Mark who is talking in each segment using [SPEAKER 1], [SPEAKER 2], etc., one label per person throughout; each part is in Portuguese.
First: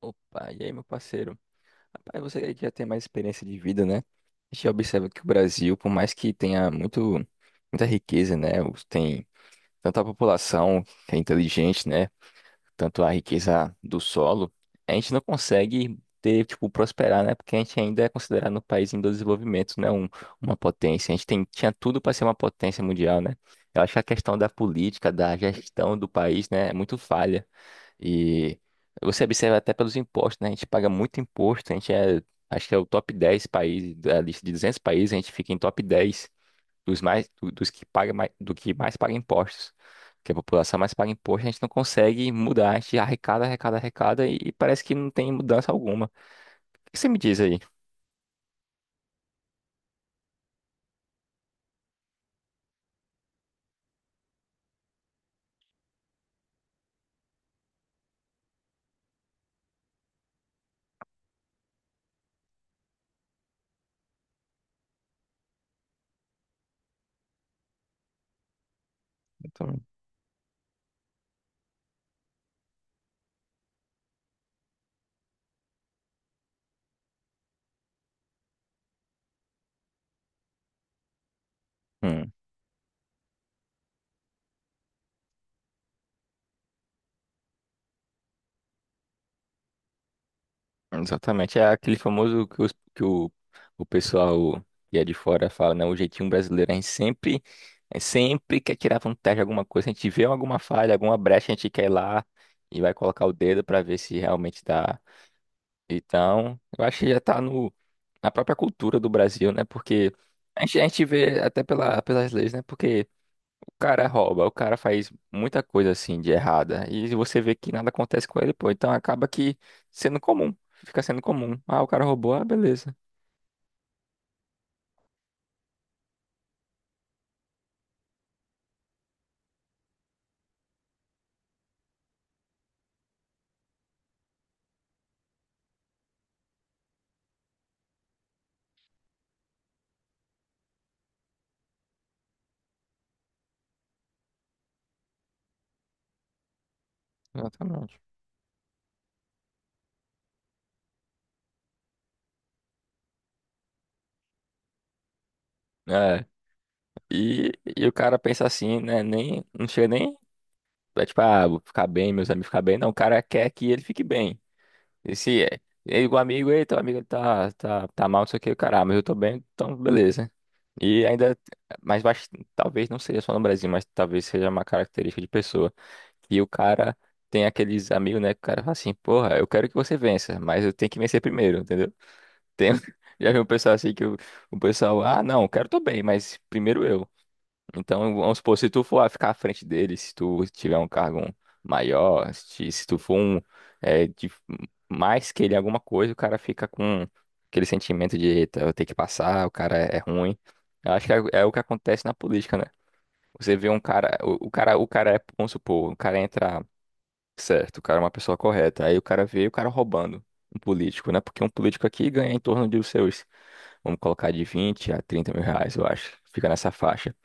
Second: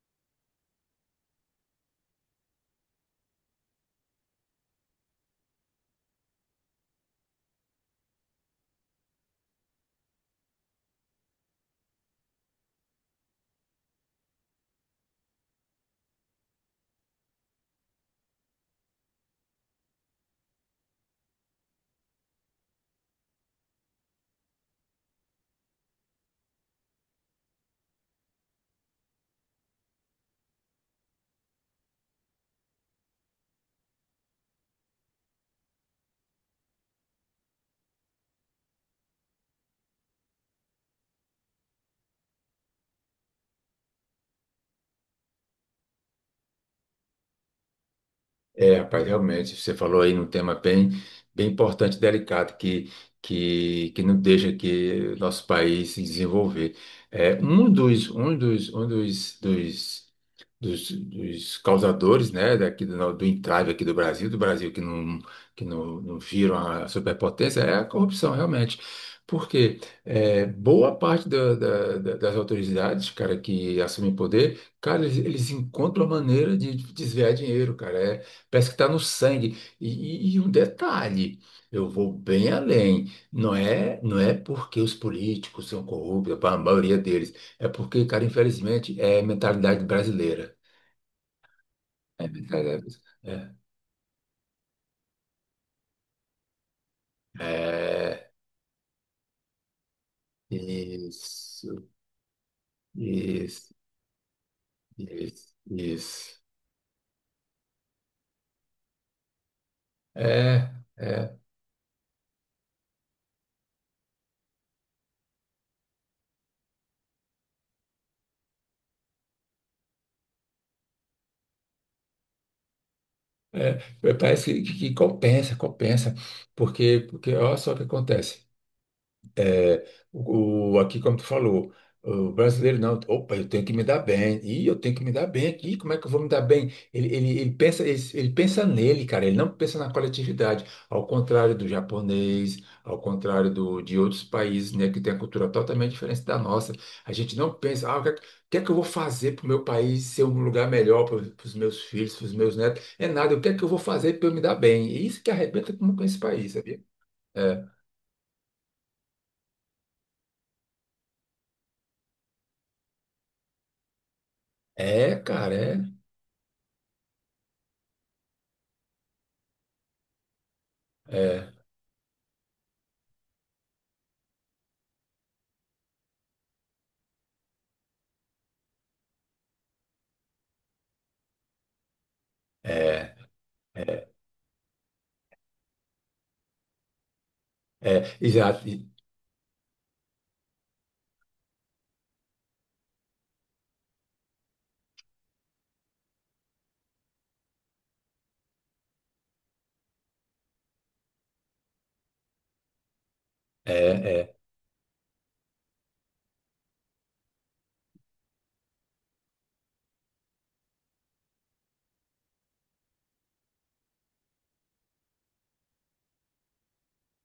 [SPEAKER 1] Opa, e aí, meu parceiro? Rapaz, você aí que já tem mais experiência de vida, né? A gente observa que o Brasil, por mais que tenha muito, muita riqueza, né? Tem tanta população que é inteligente, né? Tanto a riqueza do solo, a gente não consegue ter, tipo, prosperar, né? Porque a gente ainda é considerado um país em desenvolvimento, né? Uma potência. A gente tem, tinha tudo para ser uma potência mundial, né? Eu acho que a questão da política, da gestão do país, né? É muito falha. E você observa até pelos impostos, né? A gente paga muito imposto, a gente é, acho que é o top 10 país, da lista de 200 países, a gente fica em top 10 dos mais, dos que paga mais, do que mais paga impostos. Que a população mais paga imposto, a gente não consegue mudar, a gente arrecada, arrecada, arrecada e parece que não tem mudança alguma. O que você me diz aí?
[SPEAKER 2] É, rapaz, realmente, você falou aí num tema bem, bem importante, delicado, que não deixa que nosso país se desenvolver. É, um dos causadores, né, daqui do, do entrave aqui do Brasil que não viram a superpotência, é a corrupção, realmente.
[SPEAKER 1] Então,
[SPEAKER 2] Porque é, boa parte da- da- da- das autoridades, cara, que assumem poder, cara, eles encontram a maneira de desviar dinheiro, cara. É, parece que está no sangue. E, e um detalhe, eu vou
[SPEAKER 1] hum.
[SPEAKER 2] bem além. Não é porque os políticos são corruptos, a maioria deles. É porque, cara, infelizmente, é mentalidade brasileira.
[SPEAKER 1] Exatamente. É aquele
[SPEAKER 2] É
[SPEAKER 1] famoso que,
[SPEAKER 2] verdade.
[SPEAKER 1] que o,
[SPEAKER 2] É.
[SPEAKER 1] o pessoal que é de fora fala, né? O jeitinho brasileiro, a gente sempre,
[SPEAKER 2] É. É,
[SPEAKER 1] sempre quer tirar vantagem de alguma coisa. A gente vê alguma falha, alguma brecha, a gente quer
[SPEAKER 2] Isso,
[SPEAKER 1] ir lá e vai colocar o dedo
[SPEAKER 2] isso,
[SPEAKER 1] pra ver se realmente dá.
[SPEAKER 2] isso, isso.
[SPEAKER 1] Então, eu acho que já tá no, na própria cultura do Brasil, né? Porque a
[SPEAKER 2] É,
[SPEAKER 1] gente, a gente
[SPEAKER 2] é,
[SPEAKER 1] vê até pela, pelas leis, né? Porque cara rouba, o cara faz muita coisa assim de errada e você vê que nada acontece com ele, pô. Então acaba que sendo comum, fica sendo comum. Ah, o cara roubou, ah, beleza.
[SPEAKER 2] é. Parece que compensa, compensa, porque, porque olha só o que acontece. É, aqui, como tu falou, o brasileiro não, opa, eu tenho que me dar bem, e eu tenho que me dar bem aqui, como é que eu vou me dar bem? Ele pensa, ele pensa nele, cara, ele não pensa na coletividade, ao contrário do japonês, ao contrário do, de outros países, né, que tem a cultura totalmente diferente da nossa. A gente não pensa, ah,
[SPEAKER 1] Exatamente.
[SPEAKER 2] o que é que eu vou fazer para o meu país ser um lugar melhor para os meus filhos, para os meus netos? É nada, o que é que eu vou fazer para eu me dar bem? E isso que arrebenta com esse
[SPEAKER 1] É,
[SPEAKER 2] país, sabia?
[SPEAKER 1] e,
[SPEAKER 2] É,
[SPEAKER 1] e o cara pensa assim, né? Nem, não chega nem, é tipo, ah, vou ficar bem, meus amigos ficar bem. Não, o cara quer que ele fique bem. E
[SPEAKER 2] é
[SPEAKER 1] se
[SPEAKER 2] cara,
[SPEAKER 1] é,
[SPEAKER 2] é.
[SPEAKER 1] ele, o amigo, ei, teu amigo ele tá mal, não sei o que, o cara, ah, mas eu tô bem, então beleza. E ainda,
[SPEAKER 2] É.
[SPEAKER 1] mais eu talvez não seja só no Brasil, mas talvez seja uma característica de pessoa. E o cara tem aqueles amigos, né? Que o cara fala assim, porra, eu quero que você vença, mas eu tenho que vencer primeiro, entendeu? Tem,
[SPEAKER 2] É,
[SPEAKER 1] já vi um pessoal assim que
[SPEAKER 2] é,
[SPEAKER 1] o pessoal, ah, não, quero tu bem, mas primeiro eu. Então,
[SPEAKER 2] é,
[SPEAKER 1] vamos supor,
[SPEAKER 2] exato.
[SPEAKER 1] se tu for ficar à frente dele, se tu tiver um cargo maior, se tu for é, de- mais que ele em alguma coisa, o cara fica com aquele sentimento de, eita, eu tenho que passar, o cara é ruim. Eu acho que é o que acontece na política, né? Você vê
[SPEAKER 2] É,
[SPEAKER 1] um cara,
[SPEAKER 2] é,
[SPEAKER 1] o cara é, vamos supor, o cara entra certo, o cara é uma pessoa correta, aí o cara vê o cara roubando um político, né? Porque um político aqui ganha em torno de os seus, vamos colocar de 20 a 30 mil reais, eu acho, fica nessa faixa.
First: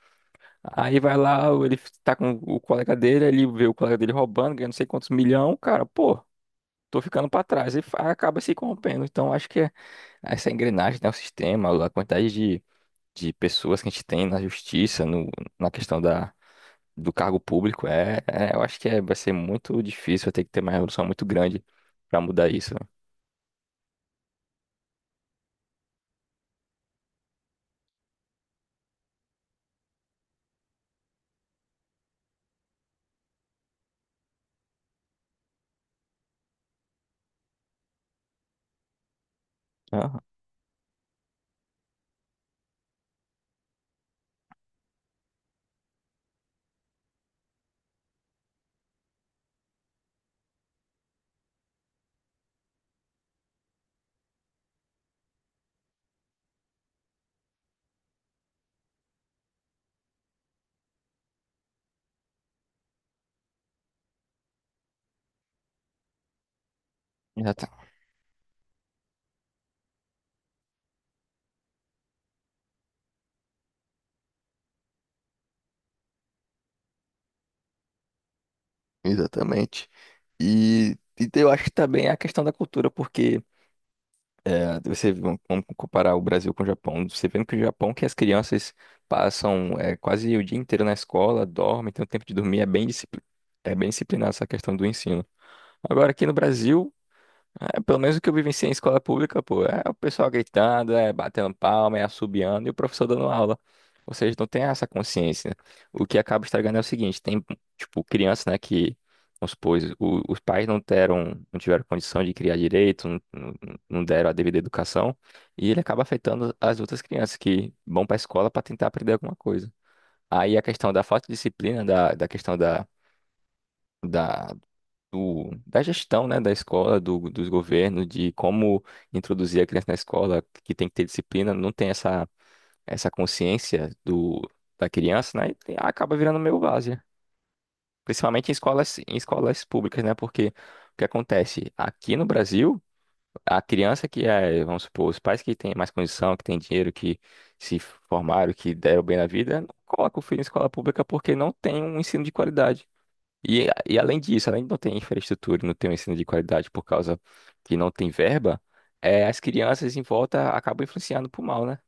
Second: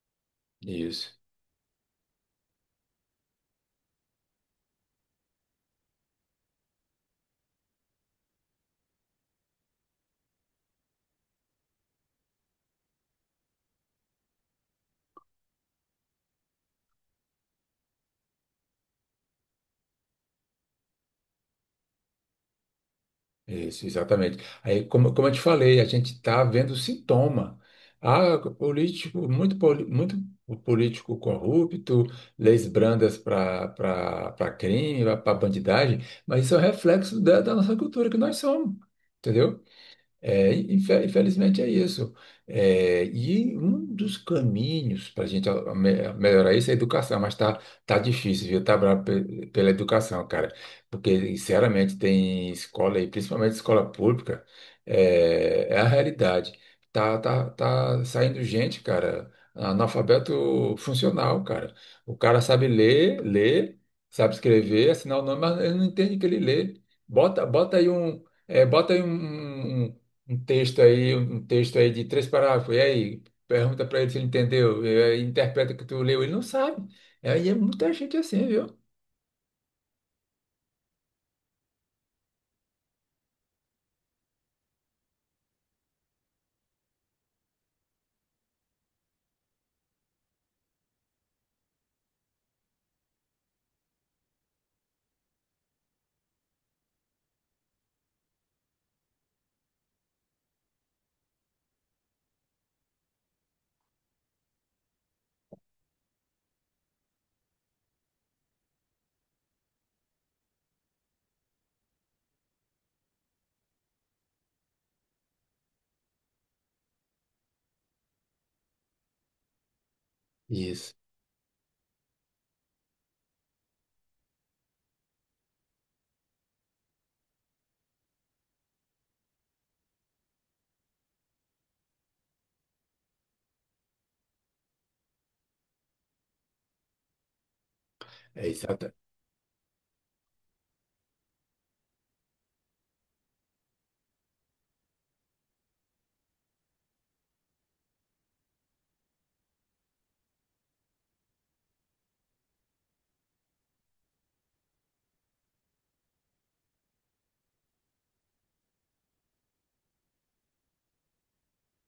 [SPEAKER 1] Aí
[SPEAKER 2] isso,
[SPEAKER 1] vai lá, ele tá com o colega dele, ele vê o colega dele roubando, ganhando não sei quantos milhão, cara, pô, tô ficando pra trás. E acaba se corrompendo. Então acho que é essa engrenagem, né, o sistema, a quantidade de pessoas que a gente tem na justiça, no, na questão da, do cargo público, eu acho que é, vai ser muito difícil, vai ter que ter uma revolução muito grande pra mudar isso, né?
[SPEAKER 2] isso, exatamente. Aí, como, como eu te falei, a gente está vendo sintoma. Ah, político, muito, muito político corrupto, leis brandas para crime, para bandidagem, mas isso é um reflexo da, da nossa cultura que nós somos, entendeu?
[SPEAKER 1] Aham,
[SPEAKER 2] É, infelizmente é isso. É, e um dos caminhos para a gente melhorar isso é a educação, mas tá, tá difícil, viu? Tá bravo pela educação, cara. Porque, sinceramente, tem escola aí, principalmente escola pública, é, é a realidade. Tá saindo gente, cara, analfabeto funcional, cara. O cara sabe ler, ler, sabe escrever, assinar o nome, mas ele não entende o que ele lê. Bota,
[SPEAKER 1] exata-
[SPEAKER 2] bota aí um. É, bota aí um texto aí, um texto aí de três parágrafos, e aí, pergunta para ele se ele entendeu, e aí interpreta o que tu leu, ele não sabe. E aí é muita gente assim, viu?
[SPEAKER 1] exatamente. E eu acho que também é a questão da cultura, porque. É, você, vamos comparar o Brasil com o Japão. Você vendo que o Japão, que as crianças passam é, quase o dia inteiro na escola, dormem, tem o tempo de dormir, é bem, é bem disciplinado essa questão do ensino. Agora, aqui no Brasil, é, pelo menos o que eu vivenciei em escola pública, pô, é o pessoal gritando, é batendo palma, é assobiando e o professor dando aula. Ou seja, não tem essa consciência, né? O que acaba estragando é o seguinte, tem, tipo, criança, né, que, vamos supor, os pais não deram, não tiveram condição de criar direito, não, não deram a devida educação, e ele acaba afetando as outras crianças que vão para a escola para tentar aprender alguma coisa. Aí a questão
[SPEAKER 2] Isso.
[SPEAKER 1] da falta de disciplina, da questão da da gestão, né, da escola, do, dos governos, de como introduzir a criança na escola, que tem que ter disciplina, não tem essa, consciência do, da criança, né, e acaba virando meio várzea.
[SPEAKER 2] É
[SPEAKER 1] Principalmente
[SPEAKER 2] exata,
[SPEAKER 1] em escolas públicas, né, porque o que acontece? Aqui no Brasil, a criança que é, vamos supor, os pais que têm mais condição, que têm dinheiro, que se formaram, que deram bem na vida, não coloca o filho em escola pública porque não tem um ensino de qualidade. E além disso, além de não ter infraestrutura, e não ter um ensino de qualidade por causa que não tem verba, é, as crianças em volta acabam influenciando pro mal, né?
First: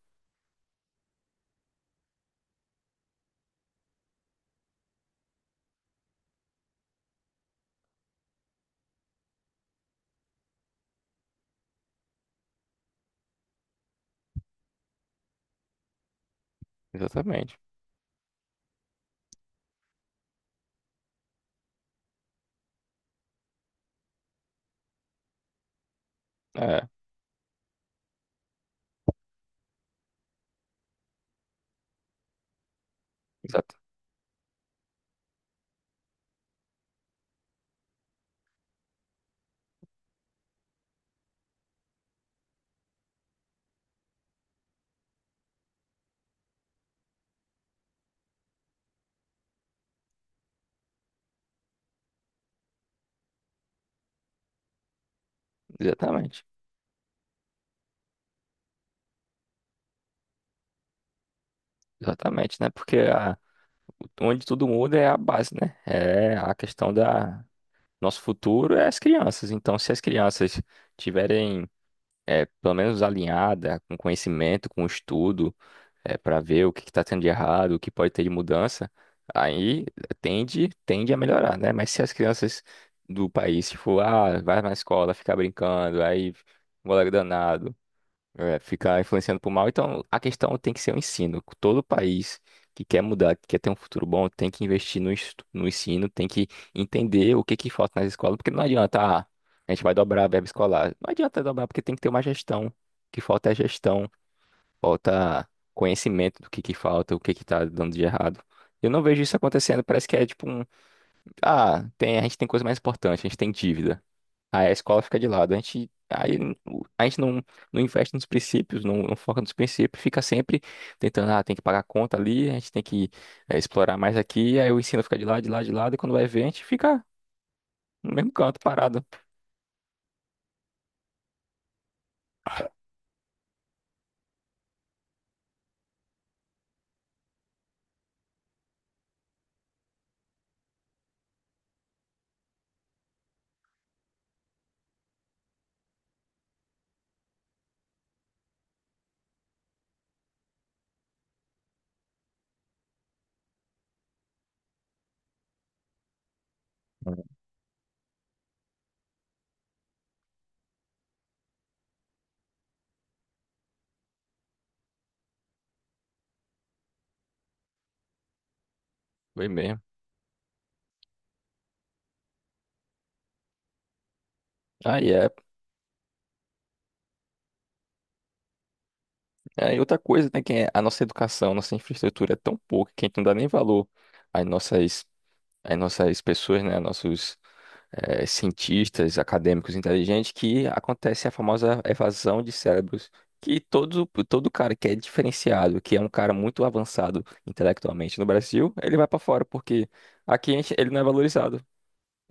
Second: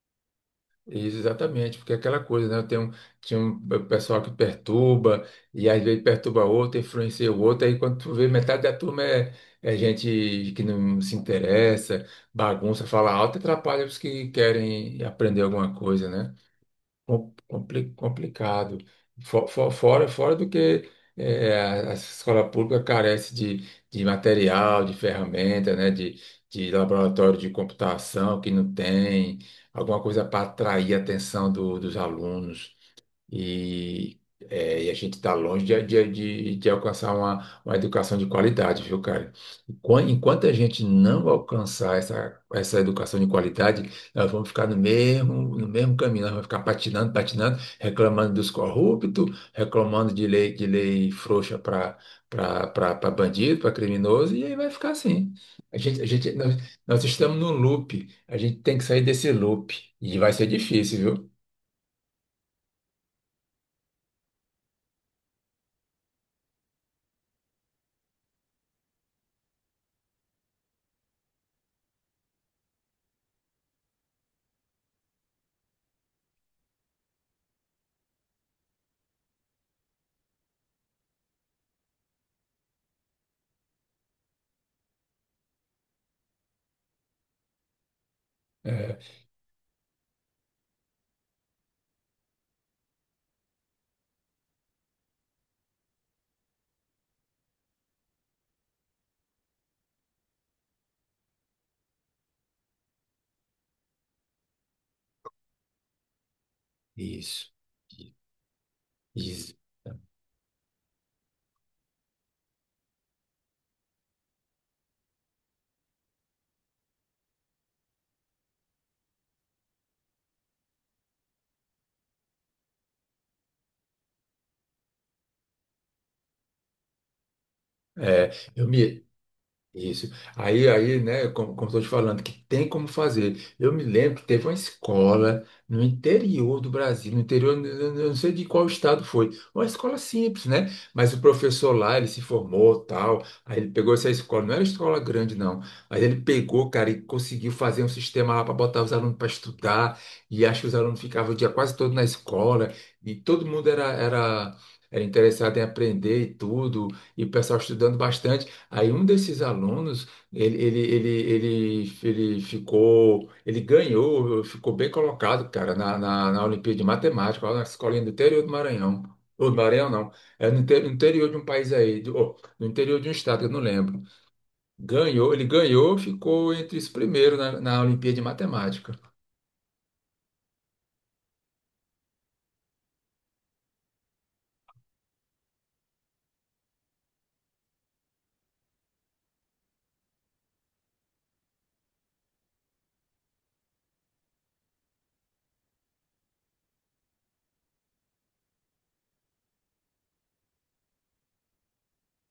[SPEAKER 2] isso exatamente, porque é aquela coisa, né? Tem um, tinha um pessoal que perturba, e às vezes perturba outro, influencia o outro, aí quando tu vê, metade da turma é, é gente que não se interessa, bagunça, fala alto, e atrapalha os que querem aprender alguma coisa, né?
[SPEAKER 1] Exatamente.
[SPEAKER 2] Complicado. Fora fora do que a escola pública carece de material, de ferramenta, né? De
[SPEAKER 1] É,
[SPEAKER 2] laboratório de computação que não tem, alguma coisa para atrair a atenção dos alunos.
[SPEAKER 1] exata-
[SPEAKER 2] E, é, e a gente está longe de alcançar uma educação de qualidade, viu, cara? Enquanto a gente não alcançar essa, essa educação de qualidade, nós vamos ficar no mesmo, no mesmo caminho, nós vamos ficar patinando, patinando, reclamando dos corruptos, reclamando de lei frouxa para bandido, para criminoso, e aí vai ficar assim.
[SPEAKER 1] exatamente.
[SPEAKER 2] Nós, nós estamos num loop, a gente tem que sair desse loop, e vai ser difícil, viu?
[SPEAKER 1] Exatamente, né? Porque onde tudo muda é a base, né? É a questão da nosso futuro é as crianças. Então, se as crianças tiverem é, pelo menos alinhada com conhecimento, com estudo, é, para ver o que está tendo de errado, o que pode ter de mudança, aí tende a melhorar, né? Mas se as crianças do país, tipo, ah, vai na escola, ficar brincando, aí um moleque danado, é,
[SPEAKER 2] É,
[SPEAKER 1] ficar influenciando pro mal, então a questão tem que ser o ensino. Todo país que quer mudar, que quer ter um futuro bom, tem que investir no ensino, tem que entender o que que falta nas escolas, porque não adianta, ah, a gente vai dobrar a verba escolar. Não adianta dobrar, porque tem que ter uma gestão. O que falta é a gestão. Falta conhecimento do que falta, o que que
[SPEAKER 2] isso.
[SPEAKER 1] tá dando de errado. Eu não vejo isso
[SPEAKER 2] Isso.
[SPEAKER 1] acontecendo, parece que é tipo um, ah, tem, a gente tem coisa mais importante, a gente tem dívida. Aí a escola fica de lado, a gente, aí, a gente não investe nos princípios, não foca nos princípios, fica sempre tentando, ah, tem que pagar a conta ali, a gente tem que eh, explorar mais aqui, aí o ensino fica de lado, de lado, de lado, e quando vai ver, a gente fica no mesmo
[SPEAKER 2] É,
[SPEAKER 1] canto,
[SPEAKER 2] eu
[SPEAKER 1] parado.
[SPEAKER 2] me, Isso. Aí, aí, né, como, como estou te falando, que tem como fazer. Eu me lembro que teve uma escola no interior do Brasil, no interior, eu não sei de qual estado foi, uma escola simples, né? Mas o professor lá, ele se formou, tal, aí ele pegou essa escola, não era escola grande, não, mas ele pegou, cara, e conseguiu fazer um sistema lá para botar os alunos para estudar, e acho que os alunos ficavam o dia quase todo na escola, e todo mundo era, era, era interessado em aprender e tudo, e o pessoal estudando bastante. Aí um desses alunos, ele, ele, ele, ele ficou, ele ganhou, ficou bem colocado, cara, na Olimpíada de Matemática, lá na escolinha do interior do Maranhão.
[SPEAKER 1] Foi
[SPEAKER 2] Ou do
[SPEAKER 1] mesmo.
[SPEAKER 2] Maranhão, não. É no no interior de um país aí, do, oh, no interior de um estado, que eu não lembro.
[SPEAKER 1] Aí é.
[SPEAKER 2] Ganhou, ele ganhou, ficou entre os primeiros na Olimpíada de Matemática.
[SPEAKER 1] É, e outra coisa, né, que é a nossa educação, nossa infraestrutura é tão pouca que a gente não dá nem valor às nossas, às nossas pessoas, né, nossos eh, cientistas, acadêmicos inteligentes, que acontece a famosa evasão de cérebros, que todo, todo cara que é diferenciado, que é um cara muito avançado intelectualmente no Brasil, ele vai para fora, porque aqui ele não é valorizado.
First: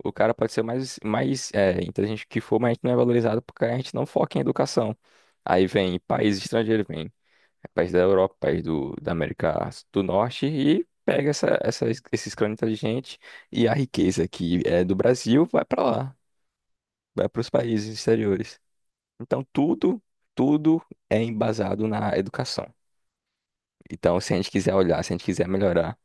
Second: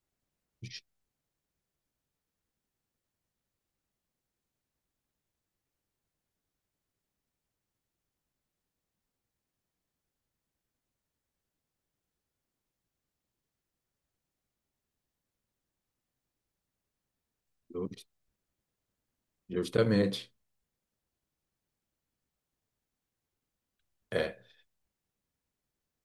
[SPEAKER 1] O cara pode ser mais, mais eh, inteligente que for, mas a gente não é valorizado porque a gente não foca em educação. Aí vem países estrangeiros, vem. É país da Europa, país do, da América do Norte e pega essa, esses crânios inteligentes e a riqueza que é do Brasil vai para lá, vai para os países
[SPEAKER 2] Just-
[SPEAKER 1] exteriores. Então tudo,
[SPEAKER 2] Justamente.
[SPEAKER 1] tudo é embasado na educação. Então, se a
[SPEAKER 2] É,
[SPEAKER 1] gente quiser olhar, se a gente quiser melhorar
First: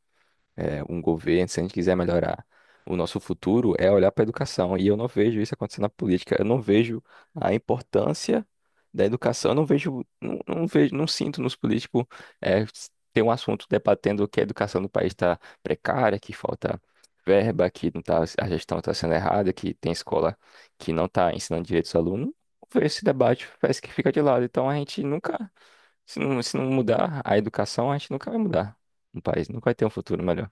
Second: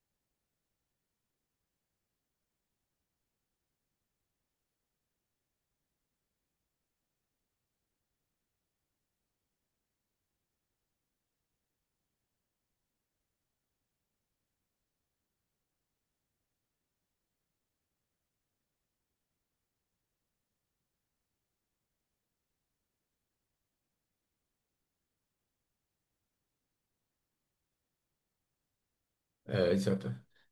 [SPEAKER 1] é, um governo, se a gente quiser melhorar o nosso futuro, é olhar para a educação. E eu não vejo isso acontecendo na política. Eu não vejo a importância da educação. Eu não vejo, não, não vejo, não sinto nos políticos é, ter um assunto debatendo que a educação do país está precária, que falta verba, que não tá, a gestão está sendo errada, que tem escola que não está ensinando direitos aos alunos. Não vejo. Esse debate parece que fica de lado. Então a gente nunca, se não mudar a educação, a gente nunca vai mudar no país, nunca vai ter um
[SPEAKER 2] exato.
[SPEAKER 1] futuro melhor.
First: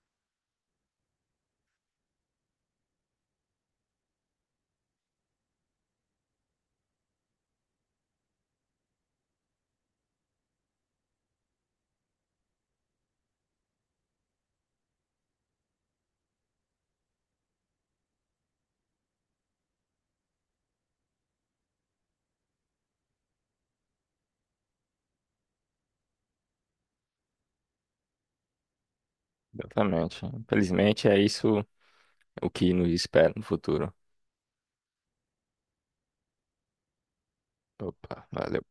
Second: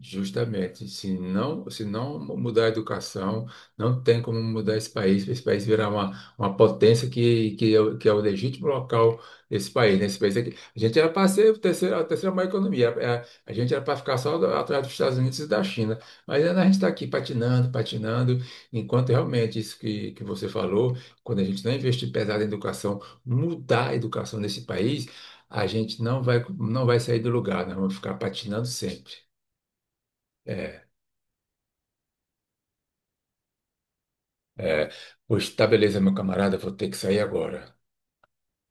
[SPEAKER 2] Justamente, se não mudar a educação, não tem como mudar esse país virar uma potência é, que é o legítimo local desse país, né? Esse país aqui, a gente era para ser o terceiro a terceira maior economia, a gente era para ficar só atrás dos Estados Unidos e da China, mas ainda a gente está aqui patinando, patinando, enquanto realmente isso que você falou, quando a gente não investir pesado em educação, mudar a educação desse país, a gente não vai, não vai sair do lugar, nós vamos ficar patinando sempre.
[SPEAKER 1] Exatamente.
[SPEAKER 2] É.
[SPEAKER 1] Infelizmente é isso o que nos espera no futuro.
[SPEAKER 2] É, pois tá, beleza, meu camarada, vou ter que sair agora.
[SPEAKER 1] Opa, valeu.